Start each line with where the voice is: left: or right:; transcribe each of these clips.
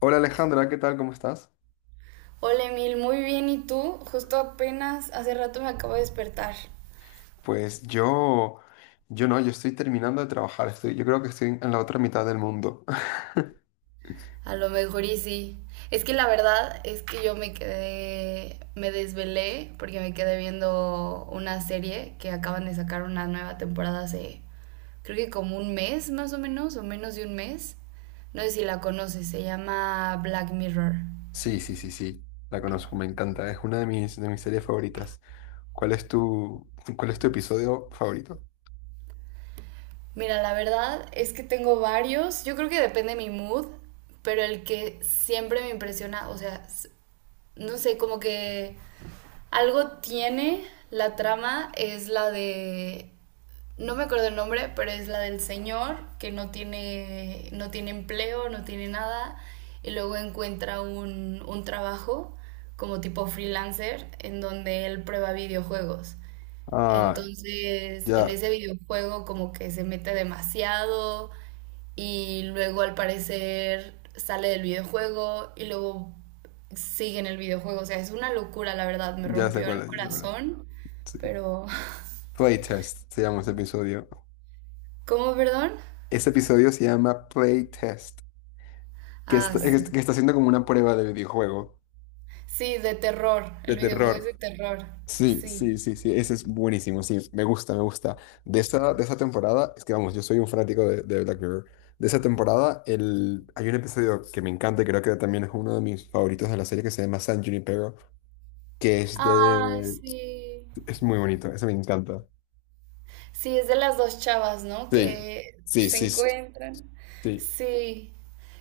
left: Hola Alejandra, ¿qué tal? ¿Cómo estás?
right: Hola Emil, muy bien, ¿y tú? Justo apenas hace rato me acabo de despertar.
left: Pues yo no, yo estoy terminando de trabajar, estoy, yo creo que estoy en la otra mitad del mundo.
right: A lo mejor y sí. Es que la verdad es que me desvelé porque me quedé viendo una serie que acaban de sacar una nueva temporada hace, creo que como un mes más o menos de un mes. No sé si la conoces, se llama Black Mirror.
left: Sí, sí, sí, sí, la conozco, me encanta, es una de mis series favoritas. ¿Cuál es tu, ¿Cuál es tu episodio favorito?
right: Mira, la verdad es que tengo varios, yo creo que depende de mi mood, pero el que siempre me impresiona, o sea, no sé, como que algo tiene la trama, es la de, no me acuerdo el nombre, pero es la del señor que no tiene empleo, no tiene nada, y luego encuentra un trabajo como tipo freelancer en donde él prueba videojuegos.
left: Ah,
right: Entonces, en
left: ya,
right: ese videojuego como que se mete demasiado y luego al parecer sale del videojuego y luego sigue en el videojuego. O sea, es una locura, la verdad, me
left: ya sé
right: rompió
left: cuál
right: el
left: es, ya sé cuál es.
right: corazón,
left: Sí.
right: pero...
left: Playtest se llama ese episodio.
right: ¿Cómo, perdón?
left: Ese episodio se llama Playtest, que
right: Ah,
left: está,
right: sí.
left: que está haciendo como una prueba de videojuego.
right: Sí, de terror.
left: De
right: El videojuego es de
left: terror.
right: terror.
left: Sí,
right: Sí.
left: sí, sí, sí, ese es buenísimo, sí, me gusta, me gusta. De esa temporada, es que vamos, yo soy un fanático de Black Mirror. De esa temporada, el, hay un episodio que me encanta y creo que también es uno de mis favoritos de la serie que se llama San Junipero, que es
right: Ah,
left: de...
right: sí.
left: Es muy bonito, ese me encanta.
right: Sí, es de las dos chavas, ¿no?
left: Sí,
right: Que
left: sí,
right: se
left: sí, sí,
right: encuentran.
left: sí.
right: Sí.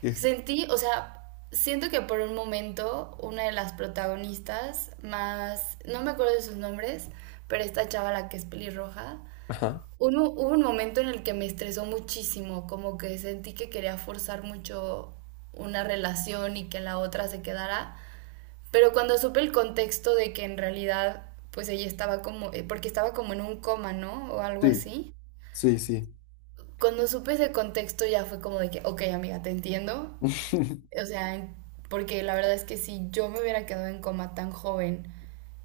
right: Sentí, o sea, siento que por un momento una de las protagonistas, más, no me acuerdo de sus nombres, pero esta chava la que es pelirroja,
left: Ajá.
right: hubo un momento en el que me estresó muchísimo, como que sentí que quería forzar mucho una relación y que la otra se quedara. Pero cuando supe el contexto de que en realidad, pues ella estaba como, porque estaba como en un coma, ¿no? O algo
left: Sí,
right: así.
left: sí, sí.
right: Cuando supe ese contexto ya fue como de que, ok, amiga, te entiendo. O sea, porque la verdad es que si yo me hubiera quedado en coma tan joven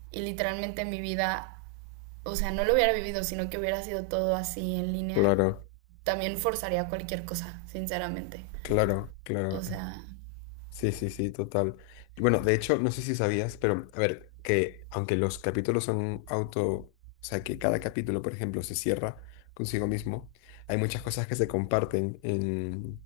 right: y literalmente mi vida, o sea, no lo hubiera vivido, sino que hubiera sido todo así en línea,
left: Claro,
right: también forzaría cualquier cosa, sinceramente.
left: claro, claro.
right: O sea,
left: Sí, sí, sí, total. Y bueno, de hecho, no sé si sabías, pero a ver, que aunque los capítulos son auto, o sea, que cada capítulo, por ejemplo, se cierra consigo mismo, hay muchas cosas que se comparten en,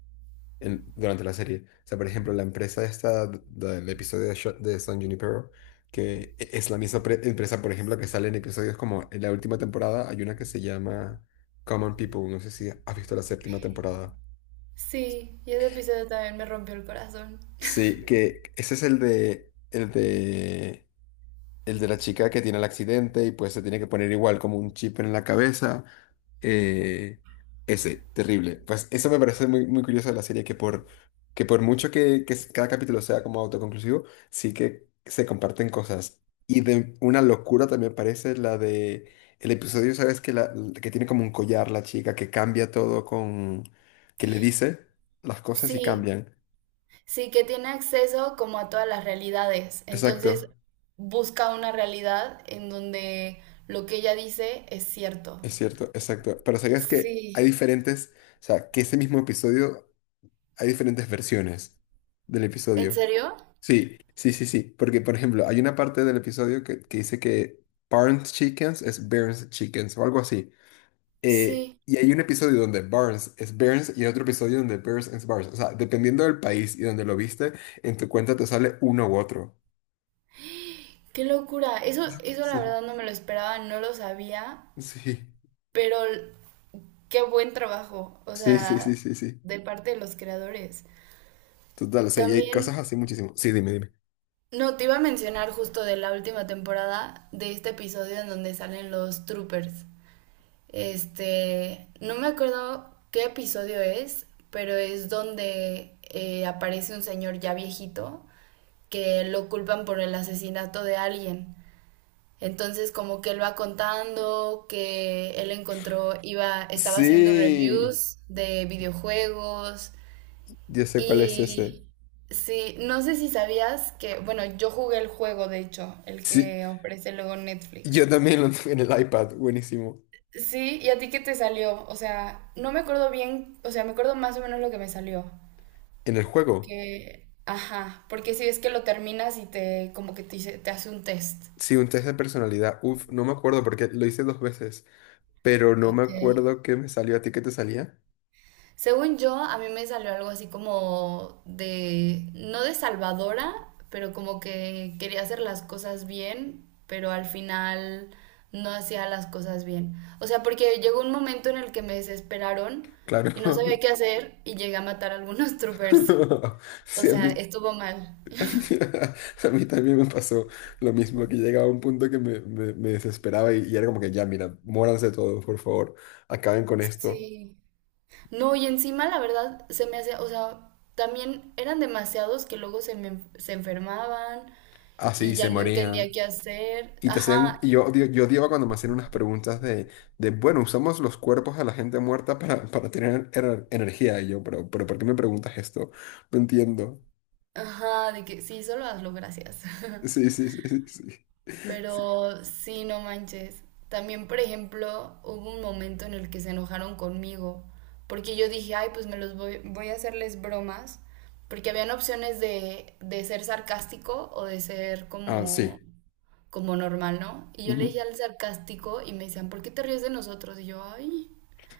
left: en- durante la serie. O sea, por ejemplo, la empresa esta del episodio de, de San Junipero, que es la misma empresa, por ejemplo, que sale en episodios como en la última temporada, hay una que se llama Common People, no sé si has visto la séptima temporada.
right: sí, y ese episodio también me rompió el corazón.
left: Sí, que ese es el de, el de, el de la chica que tiene el accidente y pues se tiene que poner igual como un chip en la cabeza. Eh, Ese, terrible. Pues eso me parece muy, muy curioso de la serie, que por mucho que cada capítulo sea como autoconclusivo, sí que se comparten cosas. Y de una locura también parece la de el episodio, ¿sabes? Que, la, que tiene como un collar la chica, que cambia todo con... que le dice las cosas y
right: Sí,
left: cambian.
right: sí, que tiene acceso como a todas las realidades. Entonces,
left: Exacto.
right: busca una realidad en donde lo que ella dice es cierto.
left: Es cierto, exacto. Pero sabías que hay
right: Sí.
left: diferentes, o sea, que ese mismo episodio hay diferentes versiones del
right: ¿En
left: episodio.
right: serio?
left: Sí, sí, sí, sí. Porque, por ejemplo, hay una parte del episodio que dice que Barnes Chickens es Burns Chickens o algo así.
right: Sí.
left: Y hay un episodio donde Barnes es Burns y hay otro episodio donde Burns es Barnes. O sea, dependiendo del país y donde lo viste, en tu cuenta te sale uno u otro.
right: Qué locura. Eso la verdad no me lo esperaba, no lo sabía, pero qué buen trabajo, o
left: Sí, sí, sí, sí,
right: sea,
left: sí, sí, sí.
right: de parte de los creadores.
left: Total, o sea, y hay cosas
right: También,
left: así muchísimo. Sí, dime, dime.
right: no, te iba a mencionar justo de la última temporada, de este episodio en donde salen los troopers. Este, no me acuerdo qué episodio es, pero es donde aparece un señor ya viejito que lo culpan por el asesinato de alguien. Entonces, como que él va contando que él encontró, iba, estaba haciendo
left: Sí.
right: reviews de videojuegos
left: Yo sé cuál es ese.
right: y sí, no sé si sabías que, bueno, yo jugué el juego, de hecho, el
left: Sí,
right: que ofrece luego
left: yo
right: Netflix.
left: también lo tuve en el iPad, buenísimo.
right: Sí, ¿y a ti qué te salió? O sea, no me acuerdo bien, o sea, me acuerdo más o menos lo que me salió.
left: En el juego,
right: Que, ajá, porque si es que lo terminas y te, como que te, te hace un test.
left: sí, un test de personalidad. Uf, no me acuerdo porque lo hice dos veces, pero no me
right: Ok.
left: acuerdo qué me salió a ti, qué te salía.
right: Según yo, a mí me salió algo así como de, no de salvadora, pero como que quería hacer las cosas bien, pero al final no hacía las cosas bien. O sea, porque llegó un momento en el que me desesperaron y no sabía
left: Claro.
right: qué hacer y llegué a matar a algunos troopers. O
left: Sí, a
right: sea,
left: mí,
right: estuvo mal.
left: a mí, también me pasó lo mismo, que llegaba a un punto que me desesperaba y era como que ya, mira, muéranse todos, por favor, acaben con esto.
right: Sí. No, y encima la verdad se me hacía, o sea, también eran demasiados que luego se enfermaban y
left: Así
right: ya
left: se
right: no entendía
left: morían.
right: qué hacer.
left: Y te hacían,
right: Ajá,
left: y yo, yo odiaba cuando me hacían unas preguntas de, bueno, usamos los cuerpos de la gente muerta para tener energía. Y yo, pero ¿por qué me preguntas esto? No entiendo.
right: ajá, de que sí, solo hazlo, gracias.
left: Sí, sí, sí, sí, sí. Sí.
right: Pero sí, no manches. También, por ejemplo, hubo un momento en el que se enojaron conmigo, porque yo dije, ay, voy a hacerles bromas, porque habían opciones de ser sarcástico o de ser
left: Ah, sí.
right: como, como normal, ¿no? Y yo le
left: Ujú.
right: dije al sarcástico y me decían, ¿por qué te ríes de nosotros? Y yo, ay,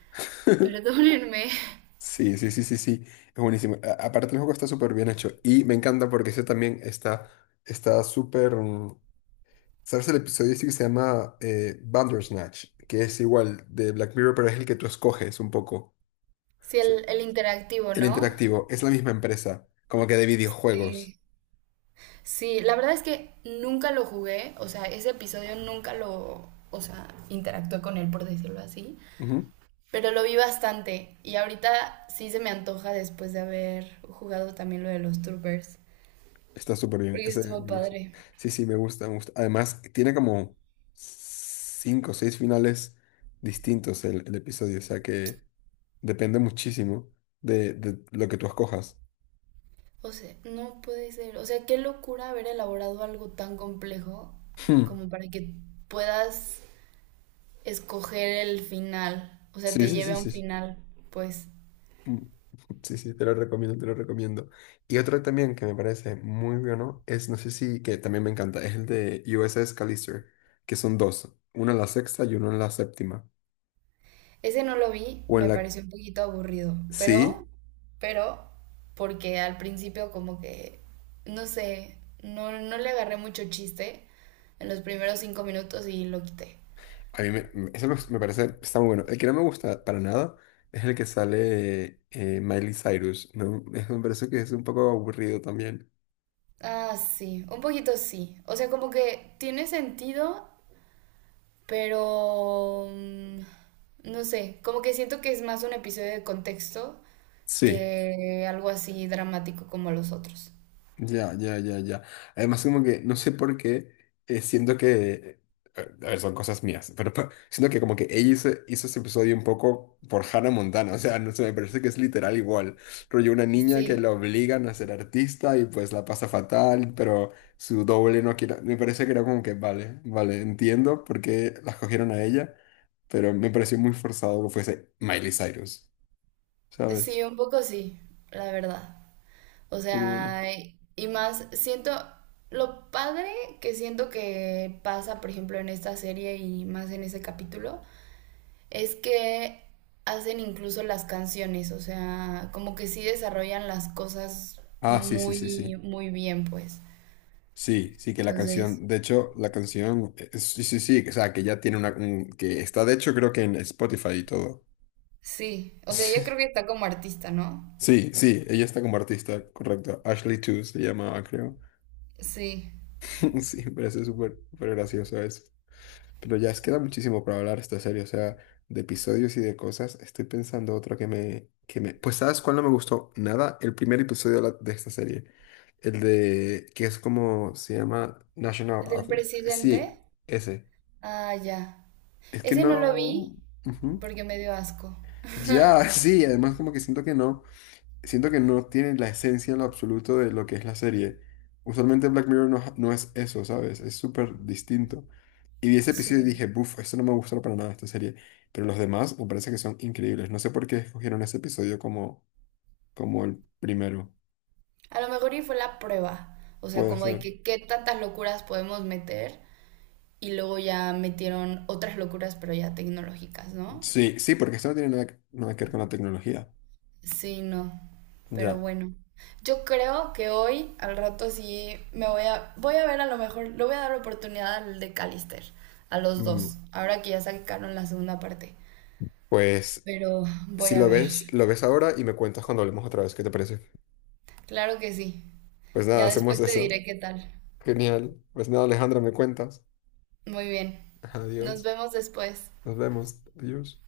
right: perdónenme.
left: Sí, sí, sí, sí, sí. Es buenísimo. Aparte, el juego está súper bien hecho. Y me encanta porque ese también está, está súper. ¿Sabes el episodio ese que se llama Bandersnatch? Que es igual de Black Mirror, pero es el que tú escoges un poco.
right: Sí, el interactivo,
left: El
right: ¿no?
left: interactivo es la misma empresa, como que de videojuegos.
right: Sí. Sí, la verdad es que nunca lo jugué, o sea, ese episodio nunca lo, o sea, interactué con él, por decirlo así,
left: Ujú.
right: pero lo vi bastante y ahorita sí se me antoja después de haber jugado también lo de los troopers,
left: Está súper bien.
right: porque
left: Ese
right: estuvo
left: me gusta.
right: padre.
left: Sí, sí, me gusta, me gusta. Además, tiene como cinco o seis finales distintos el episodio, o sea que depende muchísimo de lo que tú escojas.
right: O sea, no puede ser, o sea, qué locura haber elaborado algo tan complejo
left: Hmm.
right: como para que puedas escoger el final, o sea,
left: Sí,
right: te
left: sí,
right: lleve
left: sí,
right: a un
left: sí, sí.
right: final, pues.
left: Mm. Sí, sí, te lo recomiendo, te lo recomiendo. Y otro también que me parece muy bueno es, no sé si, que también me encanta, es el de USS Callister, que son dos, uno en la sexta y uno en la séptima.
right: Ese no lo vi,
left: O en
right: me
left: la...
right: pareció un poquito aburrido,
left: Sí,
right: pero, porque al principio como que, no sé, no le agarré mucho chiste en los primeros 5 minutos y lo quité.
left: a mí me, eso me, me parece, está muy bueno. El que no me gusta para nada es el que sale Miley Cyrus, ¿no? Eso me parece que es un poco aburrido también.
right: Ah, sí, un poquito sí. O sea, como que tiene sentido, pero, mm, no sé, como que siento que es más un episodio de contexto
left: Sí.
right: que algo así dramático como los otros.
left: Ya, ya, ya, ya. Además, como que no sé por qué siento que. A ver, son cosas mías, pero siento que como que ella hizo, hizo ese episodio un poco por Hannah Montana, o sea, no sé, me parece que es literal igual. Rollo una niña que
right: Sí.
left: la obligan a ser artista y pues la pasa fatal, pero su doble no quiere. Me parece que era como que, vale, vale, entiendo por qué la escogieron a ella, pero me pareció muy forzado que fuese Miley Cyrus, ¿sabes?
right: Sí, un poco sí, la verdad. O
left: Pero bueno.
right: sea, y más siento lo padre que siento que pasa, por ejemplo, en esta serie y más en ese capítulo, es que hacen incluso las canciones, o sea, como que sí desarrollan las cosas
left: Ah, sí, sí, sí,
right: muy,
left: sí.
right: muy bien, pues.
left: Sí, sí, que la
right: Entonces,
left: canción, de hecho, la canción, sí, sí, sí, o sea, que ya tiene una, que está de hecho creo que en Spotify y todo.
right: sí, o sea, yo creo que está como artista, ¿no?
left: Sí, sí, ella está como artista, correcto. Ashley Two se llamaba, creo.
right: Sí.
left: Sí, me parece súper, súper gracioso eso. Pero ya es queda muchísimo para hablar esta serie, o sea, de episodios y de cosas. Estoy pensando otra que me... Pues ¿sabes cuál no me gustó? Nada, el primer episodio de, de esta serie. El de, que es como, se llama National
right: ¿El del
left: Anthem.
right: presidente?
left: Sí, ese.
right: Ah, ya.
left: Es que
right: Ese no lo vi
left: no. Ujú.
right: porque me dio asco.
left: Ya, sí, además como que siento que no. Siento que no tiene la esencia en lo absoluto de lo que es la serie. Usualmente Black Mirror no, no es eso, ¿sabes? Es súper distinto. Y vi ese episodio y
right: Sí.
left: dije, buf, esto no me gustó para nada, esta serie. Pero los demás me parece que son increíbles. No sé por qué escogieron ese episodio como, como el primero.
right: A lo mejor y fue la prueba. O sea,
left: Puede
right: como de
left: ser.
right: que qué tantas locuras podemos meter y luego ya metieron otras locuras, pero ya tecnológicas, ¿no?
left: Sí, sí, porque esto no tiene nada, nada que ver con la tecnología.
right: Sí, no. Pero
left: Ya.
right: bueno. Yo creo que hoy, al rato, sí me voy a. Voy a ver a lo mejor. Le voy a dar oportunidad al de Callister. A los
left: Mm,
right: dos. Ahora que ya sacaron la segunda parte.
left: pues
right: Pero voy
left: si
right: a
left: lo
right: ver.
left: ves, lo ves ahora y me cuentas cuando hablemos otra vez. ¿Qué te parece?
right: Claro que sí.
left: Pues nada,
right: Ya
left: hacemos
right: después te
left: eso.
right: diré qué tal.
left: Genial. Pues nada, Alejandra, me cuentas.
right: Muy bien. Nos
left: Adiós.
right: vemos después.
left: Nos vemos. Adiós.